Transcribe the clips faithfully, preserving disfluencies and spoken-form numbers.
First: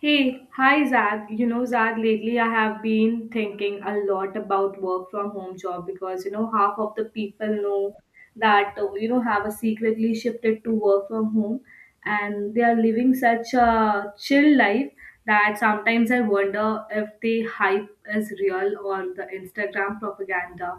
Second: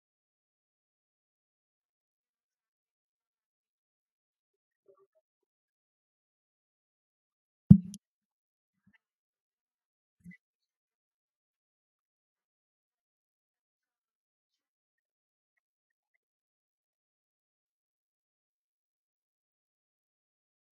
Hey, hi Zad. You know, Zad, lately I have been thinking a lot about work from home job because, you know, half of the people know that, uh, you know, have a secretly shifted to work from home, and they are living such a chill life that sometimes I wonder if the hype is real or the Instagram propaganda.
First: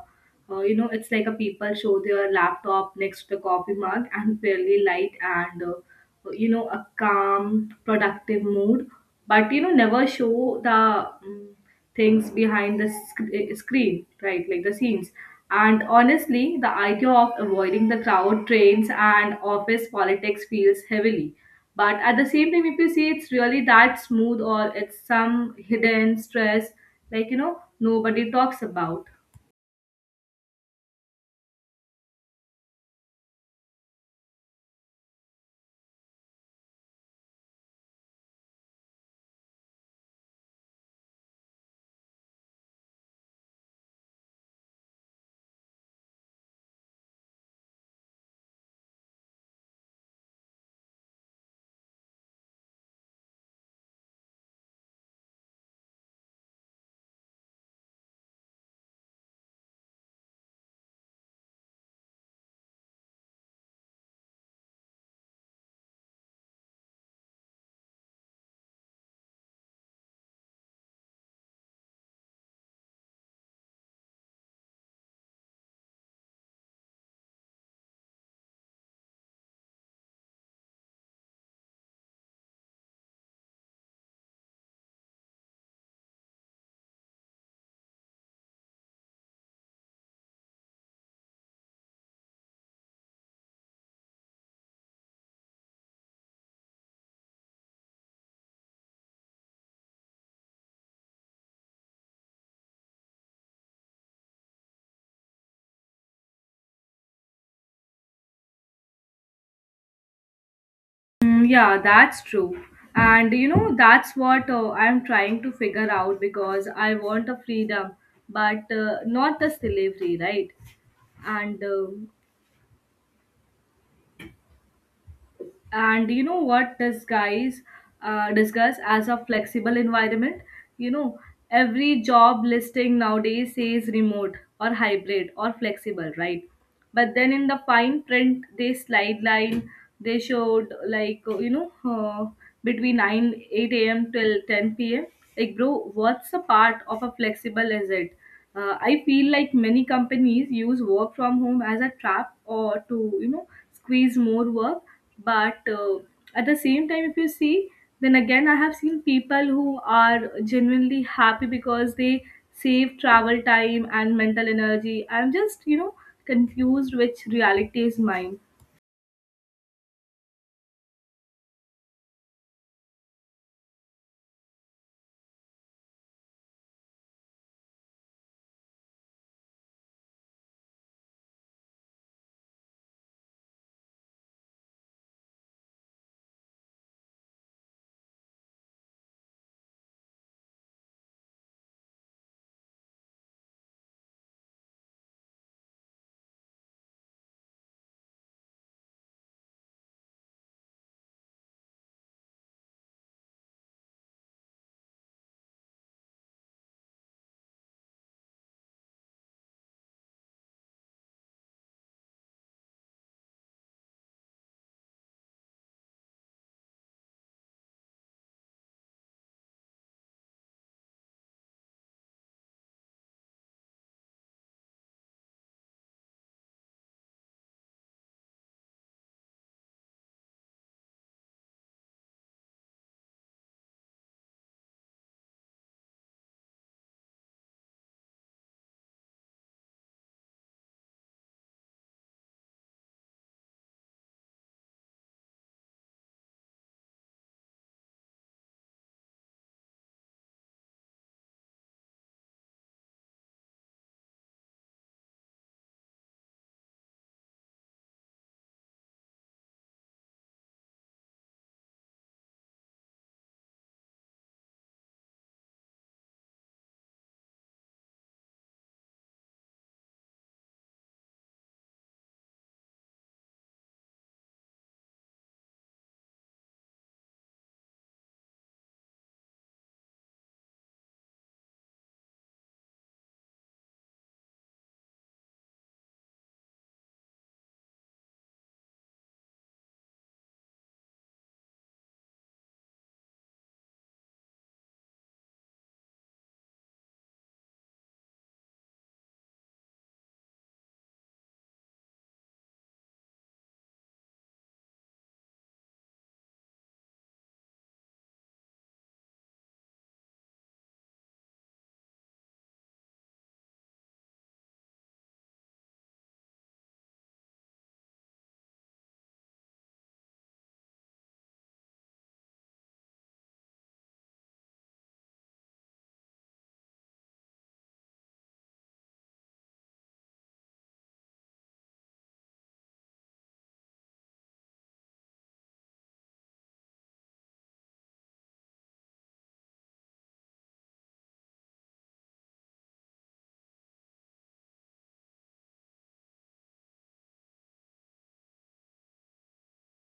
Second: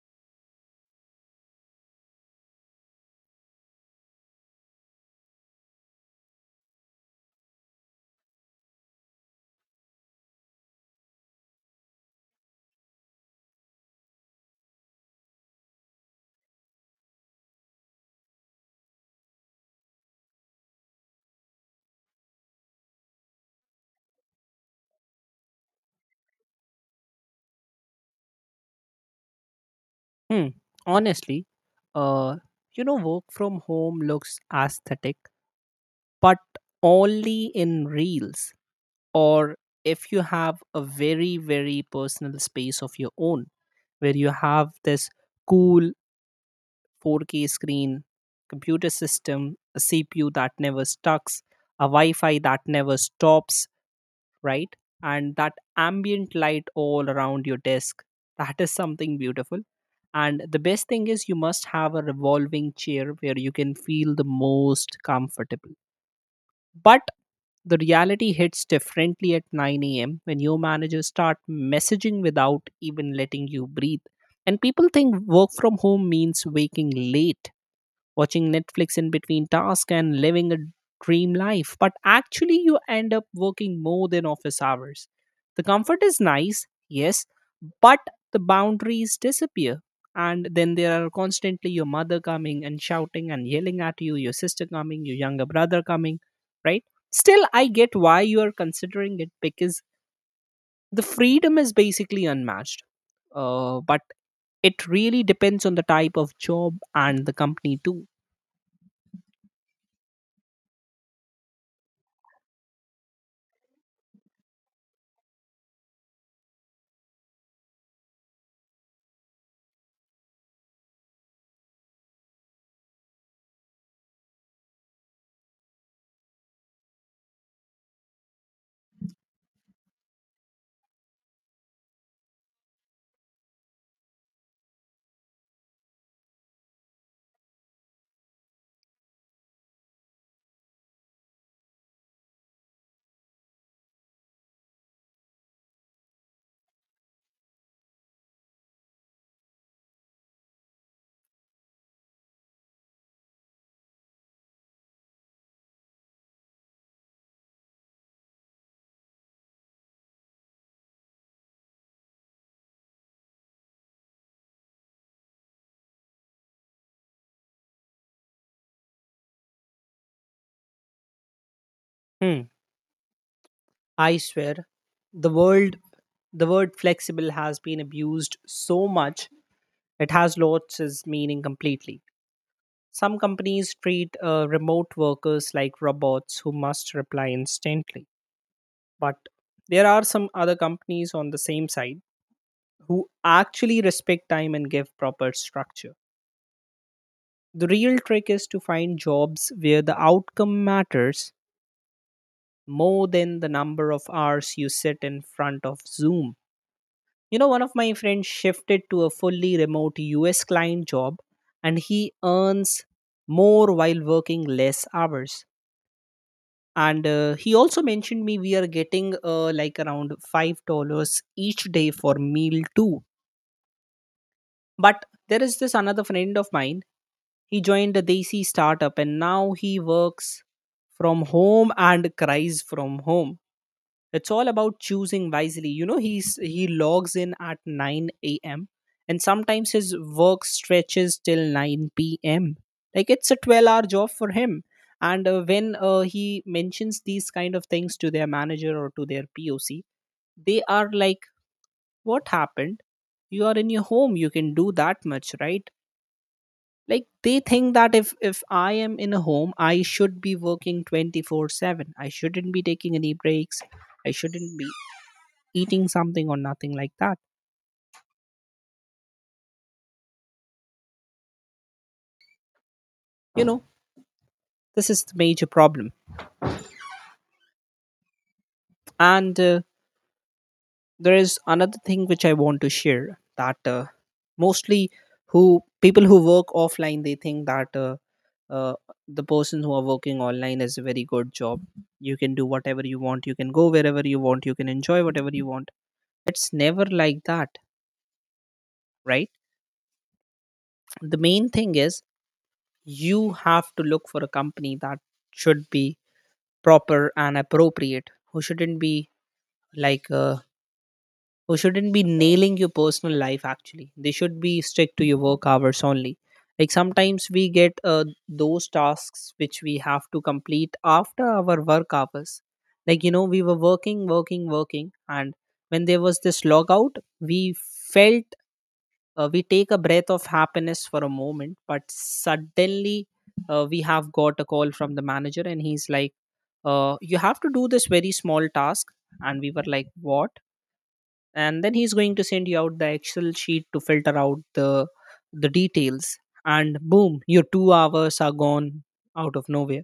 Uh, you know, it's like a people show their laptop next to the coffee mug and fairly light, and, uh, you know, a calm, productive mood, but, you know, never show the um, things behind the sc- eh, screen, right? Like the scenes. And honestly, the idea of avoiding the crowd, trains, and office politics feels heavily. But at the same time, if you see it's really that smooth or it's some hidden stress, like, you know, nobody talks about. Hmm. Honestly, uh, you know, work from home looks aesthetic, but only in reels, or if you have a very, very personal space of your own where you have this cool four K screen, computer system, a C P U that never stucks, a Wi Fi that never stops, right? And that ambient light all around your desk, that is something beautiful. And the best thing is, you must have a revolving chair where you can feel the most comfortable. But the reality hits differently at nine a m when your managers start messaging without even letting you breathe. And people think work from home means waking late, watching Netflix in between tasks and living a dream life. But actually, you end up working more than office hours. The comfort is nice, yes, but the boundaries disappear. And then there are constantly your mother coming and shouting and yelling at you, your sister coming, your younger brother coming, right? Still, I get why you are considering it because the freedom is basically unmatched. Uh, but it really depends on the type of job and the company too. Mm, yeah, that's true. And you know, that's what uh, I'm trying to figure out, because I want a freedom, but uh, not the slavery, right? And um and you know what disguise uh, discuss as a flexible environment. you know every job listing nowadays says remote or hybrid or flexible, right? But then in the fine print they slide line, they showed, like, you know uh, between nine, eight a.m till ten p.m. Like, bro, what's a part of a flexible, is it? uh, I feel like many companies use work from home as a trap or to, you know squeeze more work. But uh, at the same time, if you see, then again, I have seen people who are genuinely happy because they save travel time and mental energy. I'm just, you know confused which reality is mine. Hmm. I swear, the world the word flexible has been abused so much, it has lost its meaning completely. Some companies treat uh, remote workers like robots who must reply instantly, but there are some other companies on the same side who actually respect time and give proper structure. The real trick is to find jobs where the outcome matters more than the number of hours you sit in front of Zoom. You know, one of my friends shifted to a fully remote U S client job and he earns more while working less hours. And uh, he also mentioned me we are getting uh, like around five dollars each day for meal too. But there is this another friend of mine. He joined a Desi startup and now he works from home and cries from home. It's all about choosing wisely, you know. He's he logs in at nine a.m and sometimes his work stretches till nine p.m, like it's a twelve hour job for him. And uh, when uh, he mentions these kind of things to their manager or to their poc, they are like, what happened? You are in your home, you can do that much, right? Like they think that if if I am in a home I should be working twenty-four seven, I shouldn't be taking any breaks, I shouldn't be eating something, or nothing like that. You know, this is the major problem. And uh, there is another thing which I want to share, that uh, mostly who people who work offline, they think that uh, uh, the person who are working online is a very good job. You can do whatever you want. You can go wherever you want. You can enjoy whatever you want. It's never like that, right? The main thing is you have to look for a company that should be proper and appropriate, who shouldn't be like a who shouldn't be nailing your personal life. Actually, they should be strict to your work hours only. Like sometimes we get uh, those tasks which we have to complete after our work hours. Like, you know, we were working working working, and when there was this logout, we felt, uh, we take a breath of happiness for a moment, but suddenly uh, we have got a call from the manager and he's like, uh, you have to do this very small task. And we were like, what? And then he's going to send you out the excel sheet to filter out the the details, and boom, your two hours are gone out of nowhere.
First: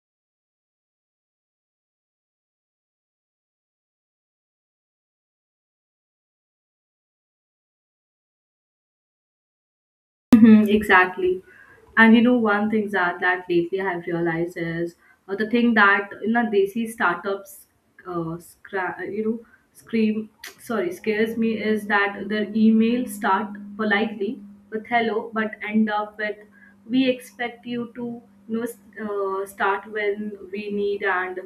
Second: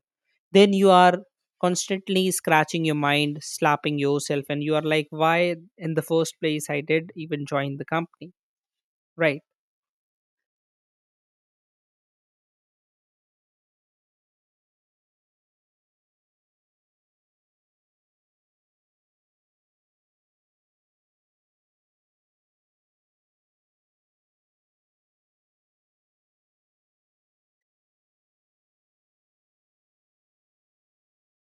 Then you are constantly scratching your mind, slapping yourself, and you are like, why in the first place I did even join the company, right? Mhm, exactly. And you know, one thing that, that lately I've realized is, uh, the thing that in a desi startups, uh, scra- uh, you know, scream, sorry, scares me, is that their email start politely with hello, but end up with, we expect you to, you know s- uh, start when we need, and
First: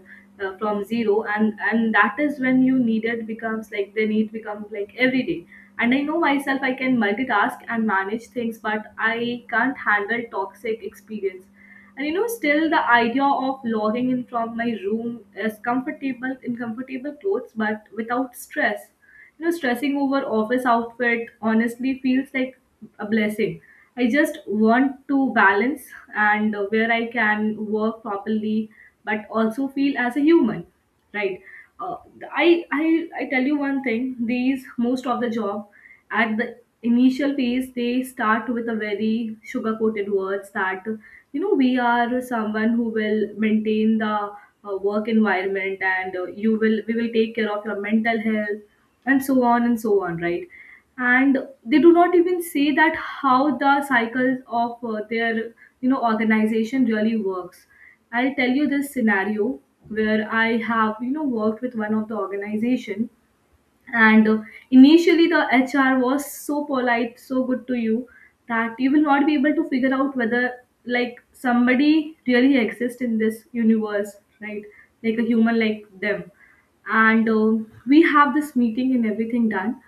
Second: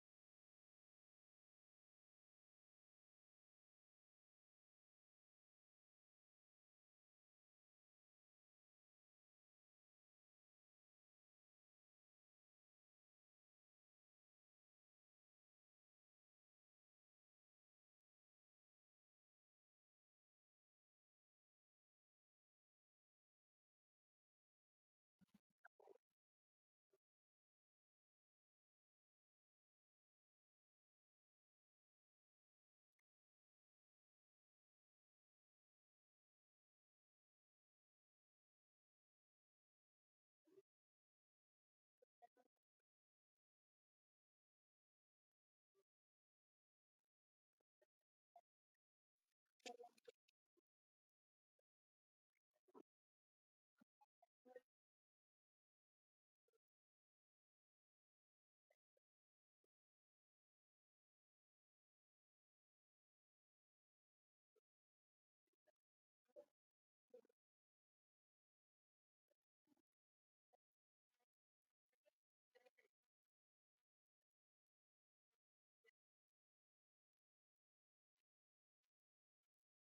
uh, from zero, and and that is when you need it, becomes like the need becomes like every day. And I know myself, I can multitask and manage things, but I can't handle toxic experience. And you know still the idea of logging in from my room is comfortable, in comfortable clothes but without stress, you know stressing over office outfit honestly feels like a blessing. I just want to balance, and uh, where I can work properly but also feel as a human, right uh, i i i tell you one thing, these most of the job, at the initial phase, they start with a very sugar coated words that, you know we are someone who will maintain the uh, work environment, and uh, you will we will take care of your mental health, and so on and so on, right? And they do not even say that how the cycles of uh, their, you know organization really works. I'll tell you this scenario where I have, you know worked with one of the organization. And uh, initially the H R was so polite, so good to you, that you will not be able to figure out whether like somebody really exists in this universe, right? Like a human, like them. And uh, we have this meeting and everything done,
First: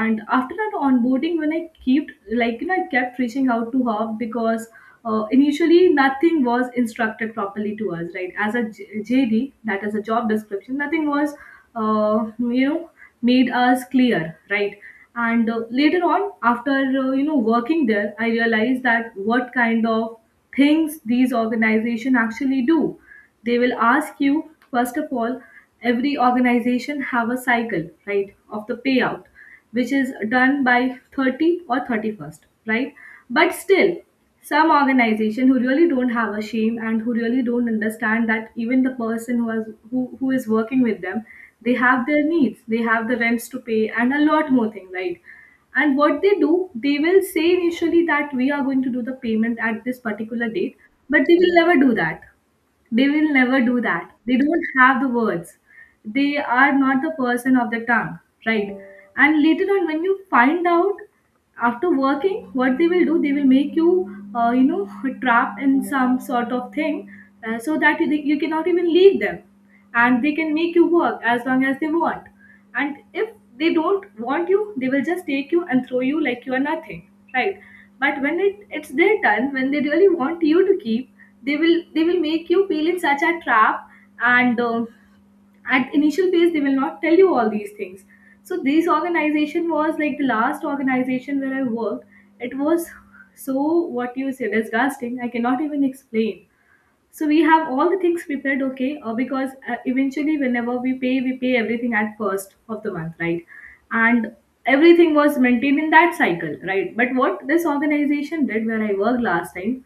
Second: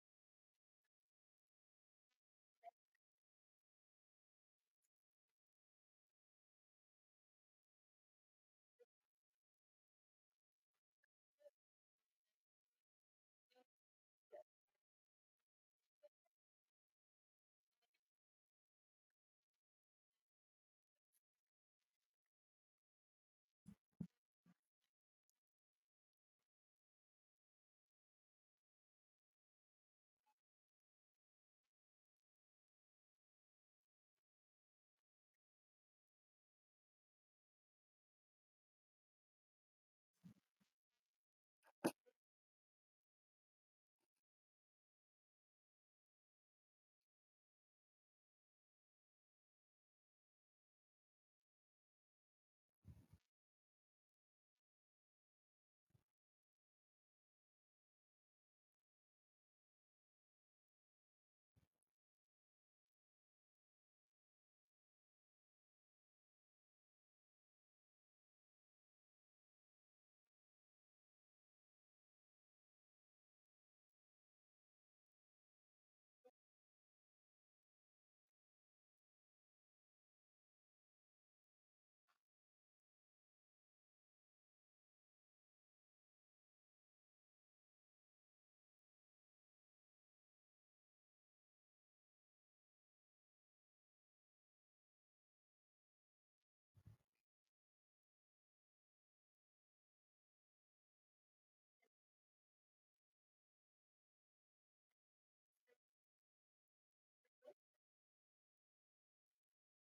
and after that onboarding, when I kept like you know I kept reaching out to her. Because uh, initially nothing was instructed properly to us, right? As a J- jd, that is a job description, nothing was uh, you know made us clear, right? And uh, later on, after uh, you know working there, I realized that what kind of things these organization actually do. They will ask you, first of all, every organization have a cycle, right, of the payout, which is done by thirty or thirty-first, right? But still, some organization who really don't have a shame, and who really don't understand that even the person who has who, who is working with them, they have their needs, they have the rents to pay, and a lot more thing, right? And what they do, they will say initially that we are going to do the payment at this particular date, but they will never do that. They will never do that. They don't have the words. They are not the person of the tongue, right? And later on, when you find out, after working, what they will do, they will make you, uh, you know, trapped in some sort of thing, uh, so that you, you cannot even leave them, and they can make you work as long as they want. And if they don't want you, they will just take you and throw you like you are nothing, right? But when it, it's their turn, when they really want you to keep, they will they will make you feel in such a trap. And um at initial phase, they will not tell you all these things. So this organization was like the last organization where I worked. It was so, what you say, disgusting. I cannot even explain. So we have all the things prepared, okay, uh, because uh, eventually whenever we pay we pay everything at first of the month, right? And everything was maintained in that cycle, right? But what this organization did where I worked last time,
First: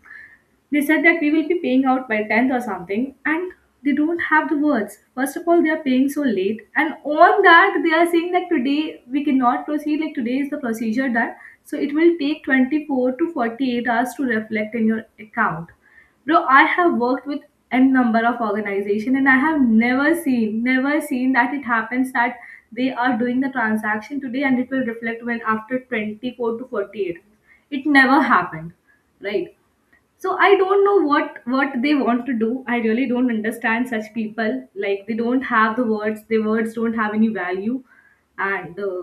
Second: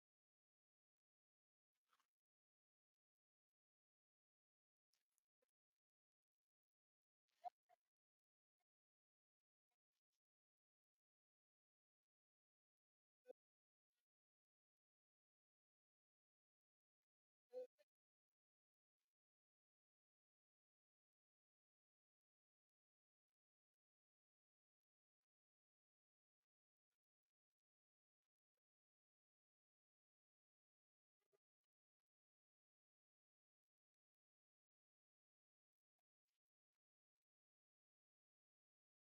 they said that we will be paying out by tenth or something, and they don't have the words. First of all, they are paying so late, and on that, they are saying that today we cannot proceed, like today is the procedure done, so it will take twenty-four to forty-eight hours to reflect in your account. Bro, I have worked with n number of organization, and I have never seen, never seen that it happens that they are doing the transaction today and it will reflect when after twenty-four to forty-eight. It never happened, right? So I don't know what what they want to do. I really don't understand such people. Like, they don't have the words, their words don't have any value. And uh,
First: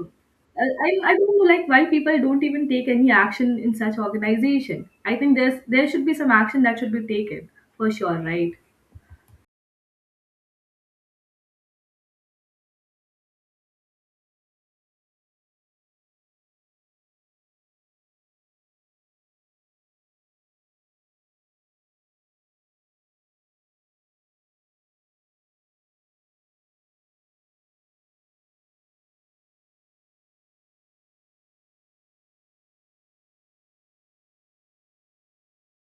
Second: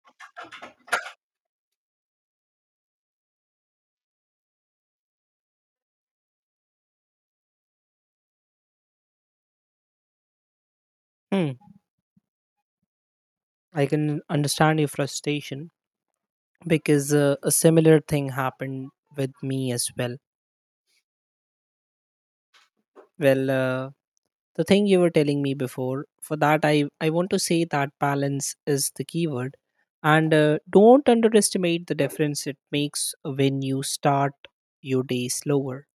I, I I don't know, like, why people don't even take any action in such organization. I think there's there should be some action that should be taken for sure, right? Hmm. I can understand your frustration, because uh, a similar thing happened with me as well. Well, uh, the thing you were telling me before, for that I I want to say that balance is the keyword, and uh, don't underestimate the difference it makes when you start your day slower,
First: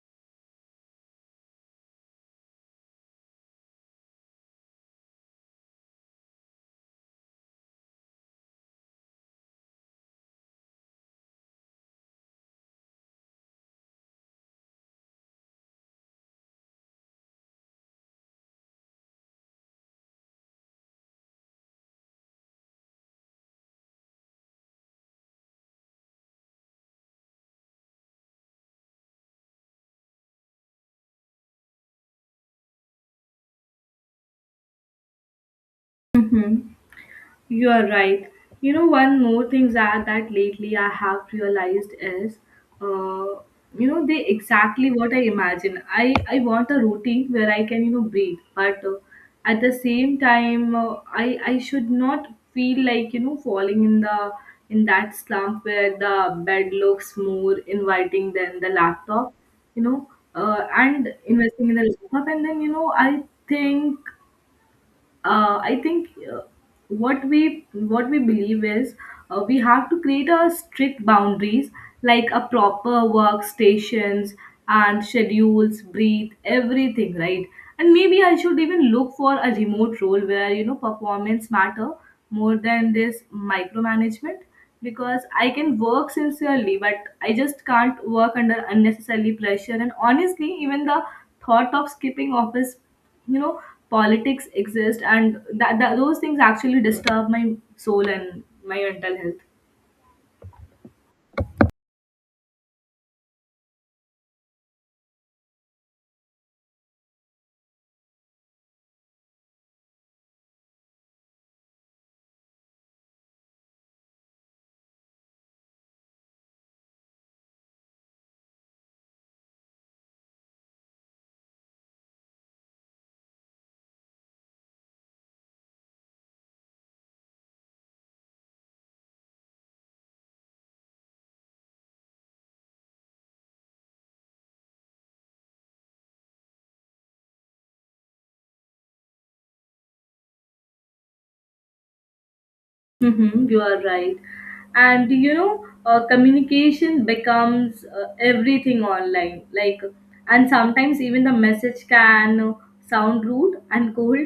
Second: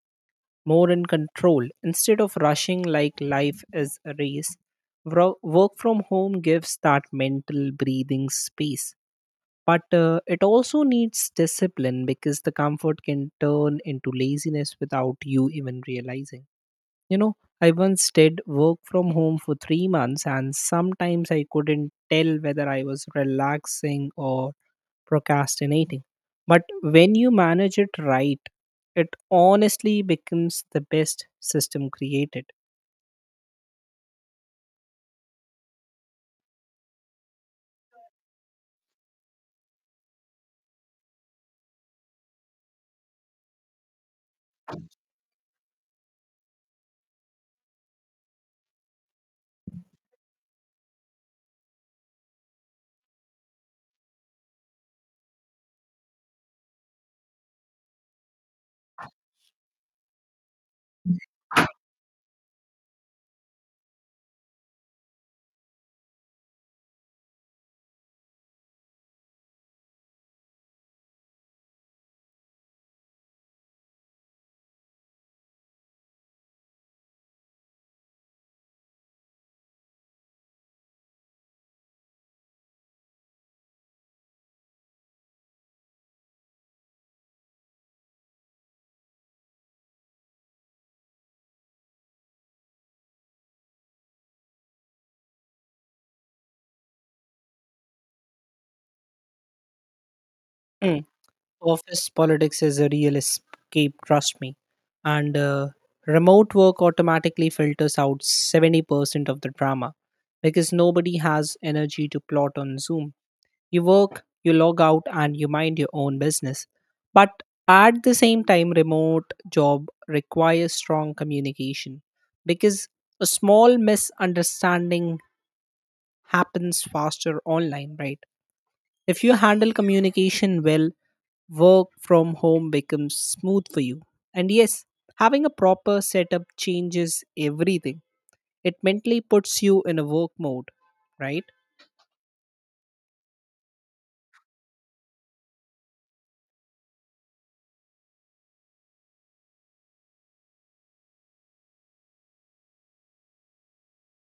more in control, instead of rushing like life is a race. Wro- Work from home gives that mental breathing space. But uh, it also needs discipline because the comfort can turn into laziness without you even realizing. You know, I once did work from home for three months, and sometimes I couldn't tell whether I was relaxing or procrastinating. But when you manage it right, it honestly becomes the best system created. Mhm. You are right. You know, one more thing that, that lately I have realized is, uh, you know, they exactly what I imagine. I, I want a routine where I can, you know, breathe, but uh, at the same time, uh, I, I should not feel like, you know, falling in the in that slump where the bed looks more inviting than the laptop, you know, uh, and investing in the laptop. And then, you know, I think uh, I think uh, what we what we believe is, uh, we have to create a strict boundaries, like a proper workstations and schedules, breathe, everything, right? And maybe I should even look for a remote role where, you know performance matter more than this micromanagement, because I can work sincerely, but I just can't work under unnecessary pressure. And honestly, even the thought of skipping office, you know politics exist, and that, that those things actually disturb my soul and my mental health. Mm. Office politics is a real escape, trust me. And uh, remote work automatically filters out seventy percent of the drama because nobody has energy to plot on Zoom. You work, you log out, and you mind your own business. But at the same time, remote job requires strong communication because a small misunderstanding happens faster online, right? If you handle communication well, work from home becomes smooth for you. And yes, having a proper setup changes everything. It mentally puts you in a work mode, right? Mm-hmm, you are right. And you know, uh, communication becomes uh, everything online. Like, and sometimes even the message can sound rude and cold,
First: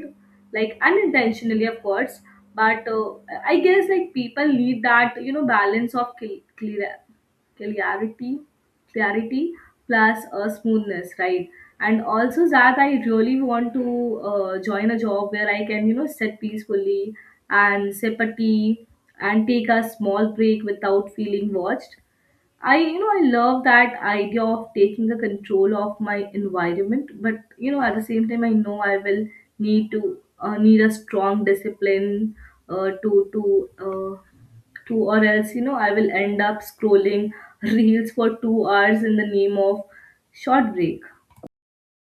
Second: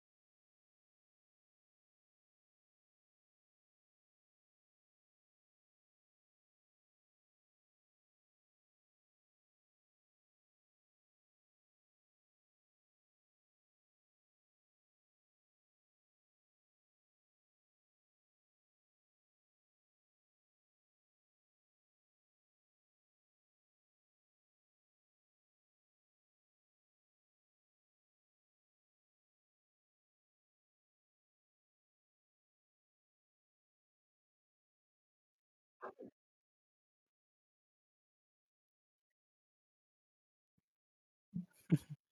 like, unintentionally, of course. But uh, I guess, like, people need that, you know, balance of cl- clear. Clarity clarity plus uh, smoothness, right? And also that I really want to uh, join a job where I can, you know sit peacefully, and sip a tea, and take a small break without feeling watched. I, you know, I love that idea of taking the control of my environment, but, you know, at the same time, I know I will need to uh, need a strong discipline, uh, to to uh, to, or else, you know, I will end up scrolling reels for two hours in the name of short break.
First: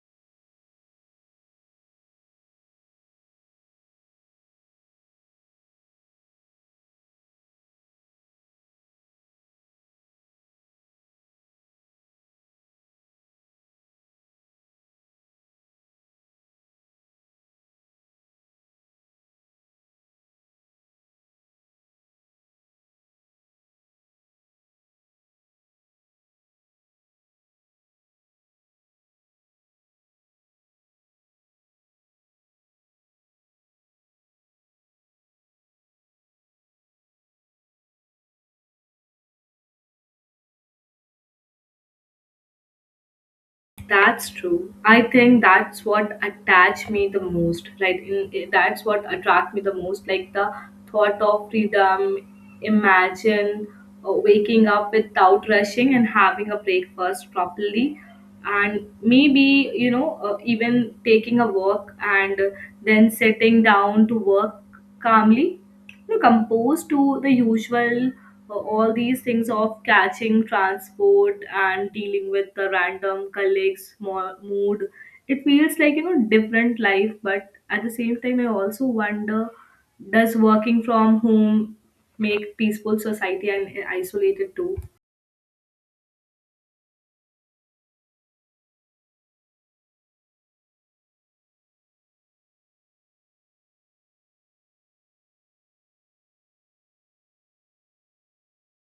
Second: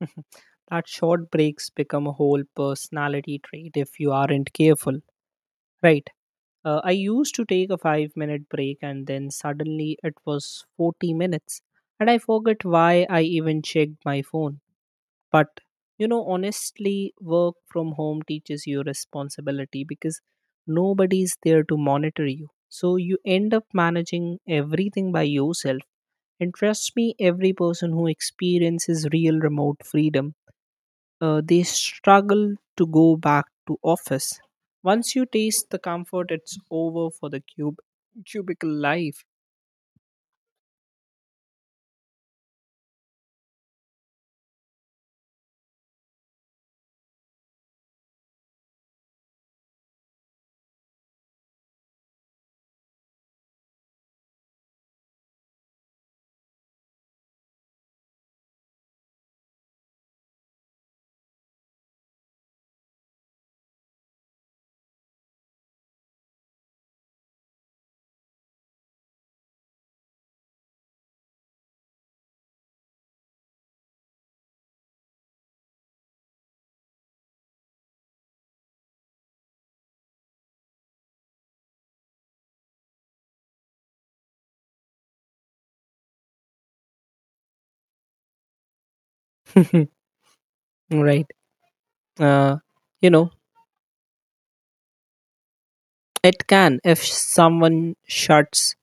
That short breaks become a whole personality trait if you aren't careful, right? uh, I used to take a five minute break and then suddenly it was forty minutes and I forget why I even checked my phone. But you know, honestly, work from home teaches you responsibility because nobody's there to monitor you, so you end up managing everything by yourself. And trust me, every person who experiences real remote freedom, uh, they struggle to go back to office. Once you taste the comfort, it's over for the cube cubicle life. That's true. I think that's what attached me the most, right? In, in- that's what attract me the most, like, the thought of freedom. Imagine uh, waking up without rushing and having a breakfast properly, and maybe, you know uh, even taking a walk and then sitting down to work calmly. Look, opposed to the usual, uh, all these things of catching transport and dealing with the random colleagues' mo- mood, it feels like, you know different life. But at the same time, I also wonder, does working from home make peaceful society and isolated too? Right. Uh, you know, it can, if someone shuts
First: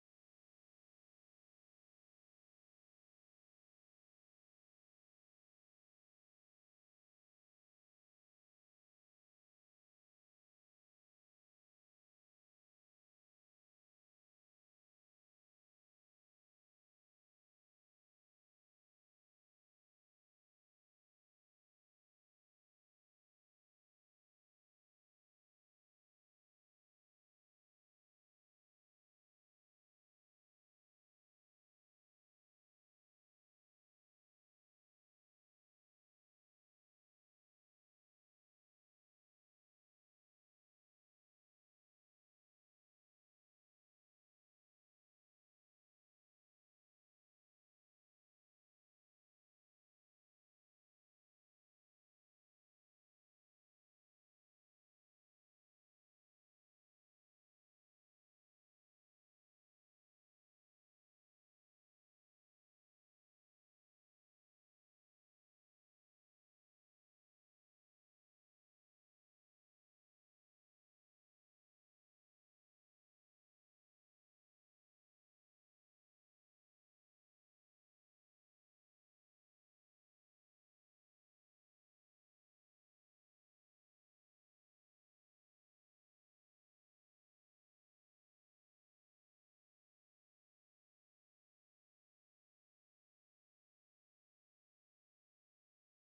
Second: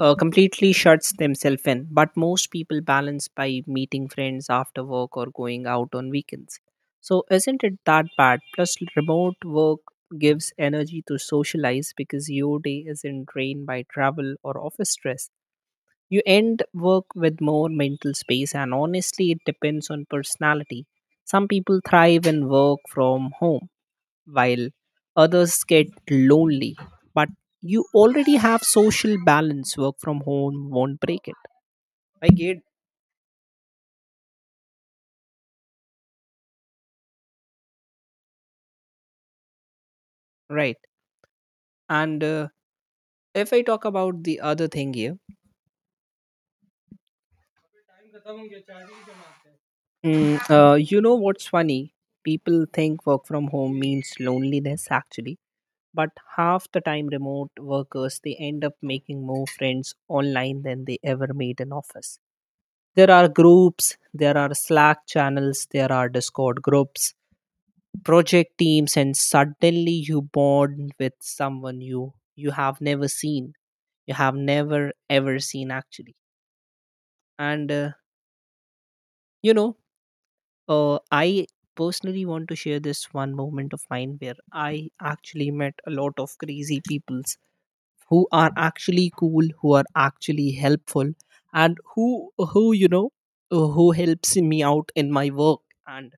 uh, completely shuts themselves in. But most people balance by meeting friends after work or going out on weekends. So isn't it that bad? Plus, remote work gives energy to socialize because your day isn't drained by travel or office stress. You end work with more mental space, and honestly, it depends on personality. Some people thrive and work from home, while others get lonely. But you already have social balance, work from home won't break it. I get right. And uh, if I talk about the other thing here, Mm, uh, you know what's funny? People think work from home means loneliness actually, but half the time remote workers, they end up making more friends online than they ever made in office. There are groups, there are slack channels, there are discord groups, project teams, and suddenly you bond with someone you you have never seen, you have never ever seen actually. And uh, you know uh, i personally want to share this one moment of mine where I actually met a lot of crazy people who are actually cool, who are actually helpful, and who who you know uh, who helps me out in my work and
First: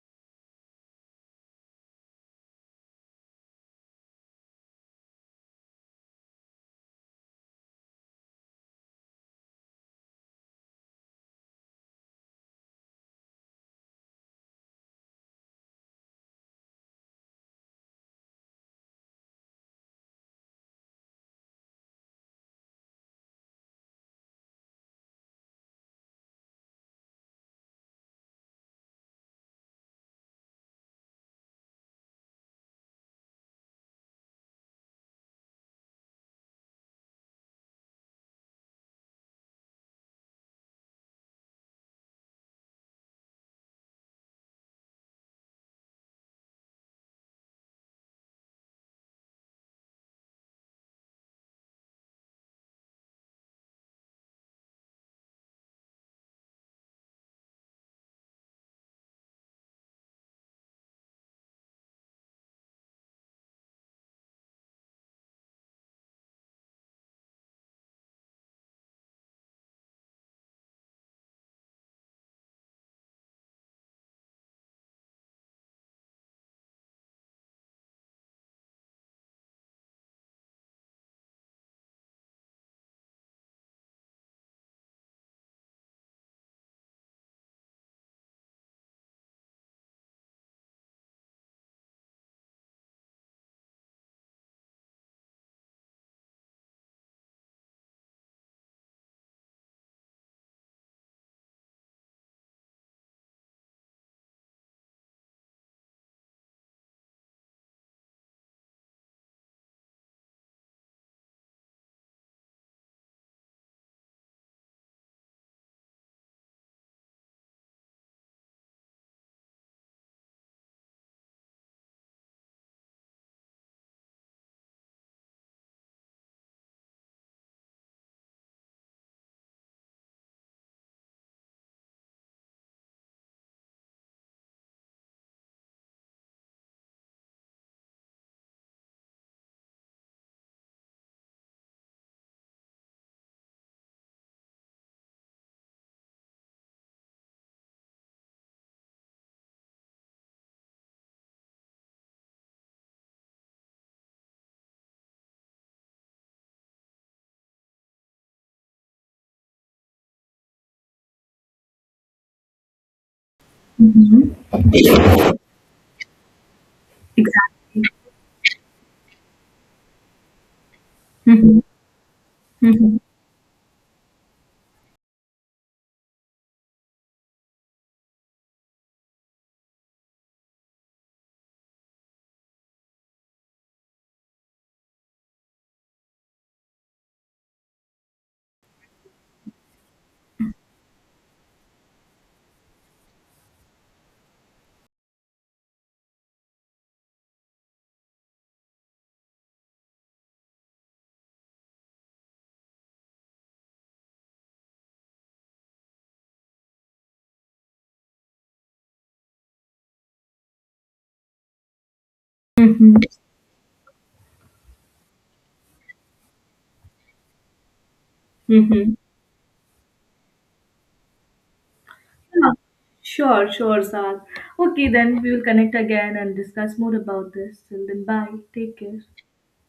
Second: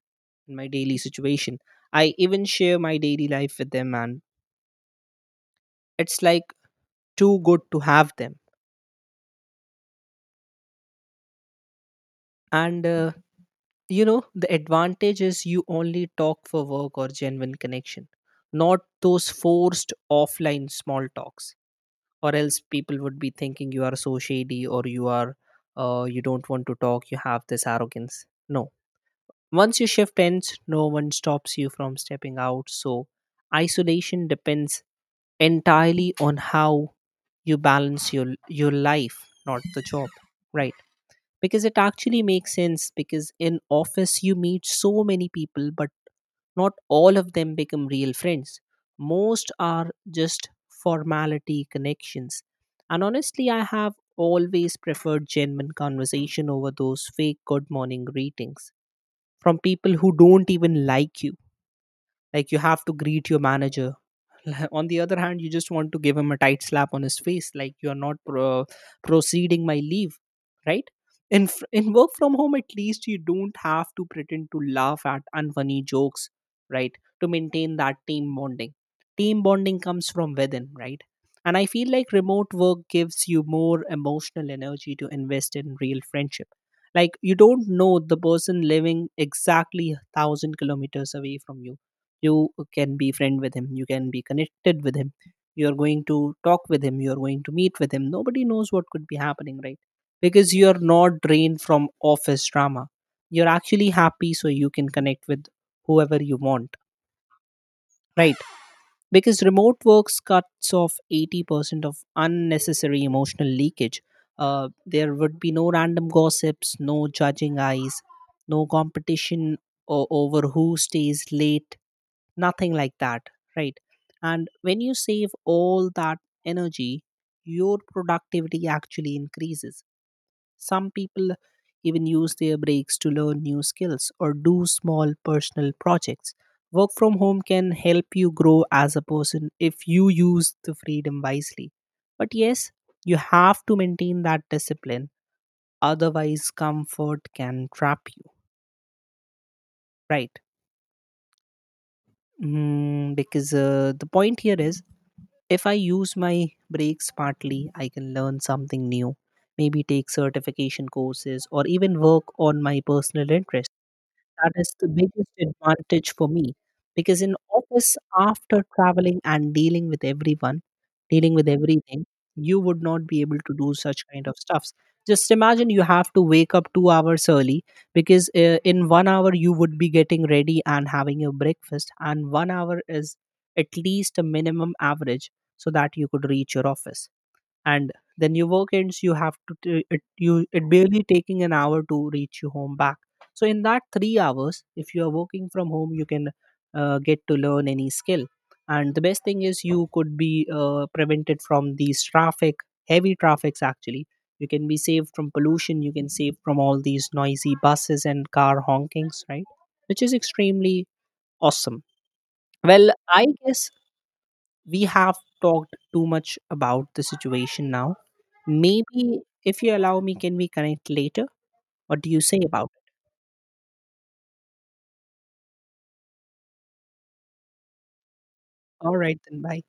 in my daily situation. I even share my daily life with them, and it's like too good to have them. And uh, you know The advantage is you only talk for work or genuine connection, not those forced offline small talks. Or else people would be thinking you are so shady, or you are uh, you don't want to talk, you have this arrogance. No, once your shift ends, no one stops you from stepping out. So isolation depends entirely on how you balance your your life, not the job, right? Because it actually makes sense, because in office you meet so many people, but not all of them become real friends. Most are just formality connections. And honestly, I have always preferred genuine conversation over those fake good morning greetings from people who don't even like you. Like you have to greet your manager. On the other hand, you just want to give him a tight slap on his face, like you are not pro- proceeding my leave, right? In fr- in work from home, at least you don't have to pretend to laugh at unfunny jokes, right, to maintain that team bonding. Team bonding comes from within, right? And I feel like remote work gives you more emotional energy to invest in real friendship. Like, you don't know the person living exactly a thousand kilometers away from you, you can be friend with him, you can be connected with him, you're going to talk with him, you're going to meet with him, nobody knows what could be happening, right? Because you're not drained from office drama, you're actually happy, so you can connect with whoever you want, right? Because remote works cuts off eighty percent of unnecessary emotional leakage. Uh, there would be no random gossips, no judging eyes, no competition o- over who stays late, nothing like that, right? And when you save all that energy, your productivity actually increases. Some people even use their breaks to learn new skills or do small personal projects. Work from home can help you grow as a person if you use the freedom wisely. But yes, you have to maintain that discipline, otherwise comfort can trap you, right? Mm, because uh, the point here is, if I use my breaks smartly, I can learn something new, maybe take certification courses or even work on my personal interests. Hmm. That is the biggest advantage for me, because in Exactly. office, after traveling and dealing with everyone, dealing with Mm-hmm. everything, you would not be able to do such kind of stuffs. Just imagine you have to wake up two hours early, because uh, in one hour you would be getting ready and having your breakfast, and one hour is at least a minimum average so that you could reach your office. And then your work ends, you have to t- it, you it barely taking an hour to reach you home back. So in that three hours, if you are working from home, you can uh, get to learn any skill. And the best thing is you could be uh, prevented from these traffic, heavy traffics actually. You can be saved from pollution, you can save from all these noisy buses and car honkings, right? Which is extremely awesome. Well, Mm-hmm. I guess we have talked too much about the situation now. Mm-hmm. Maybe if you allow me, can we connect later? What do you say Yeah. about it? Sure, sure, Sal. Okay, then we will connect again and discuss more about this. Till then, bye. Take All care. right, then bye.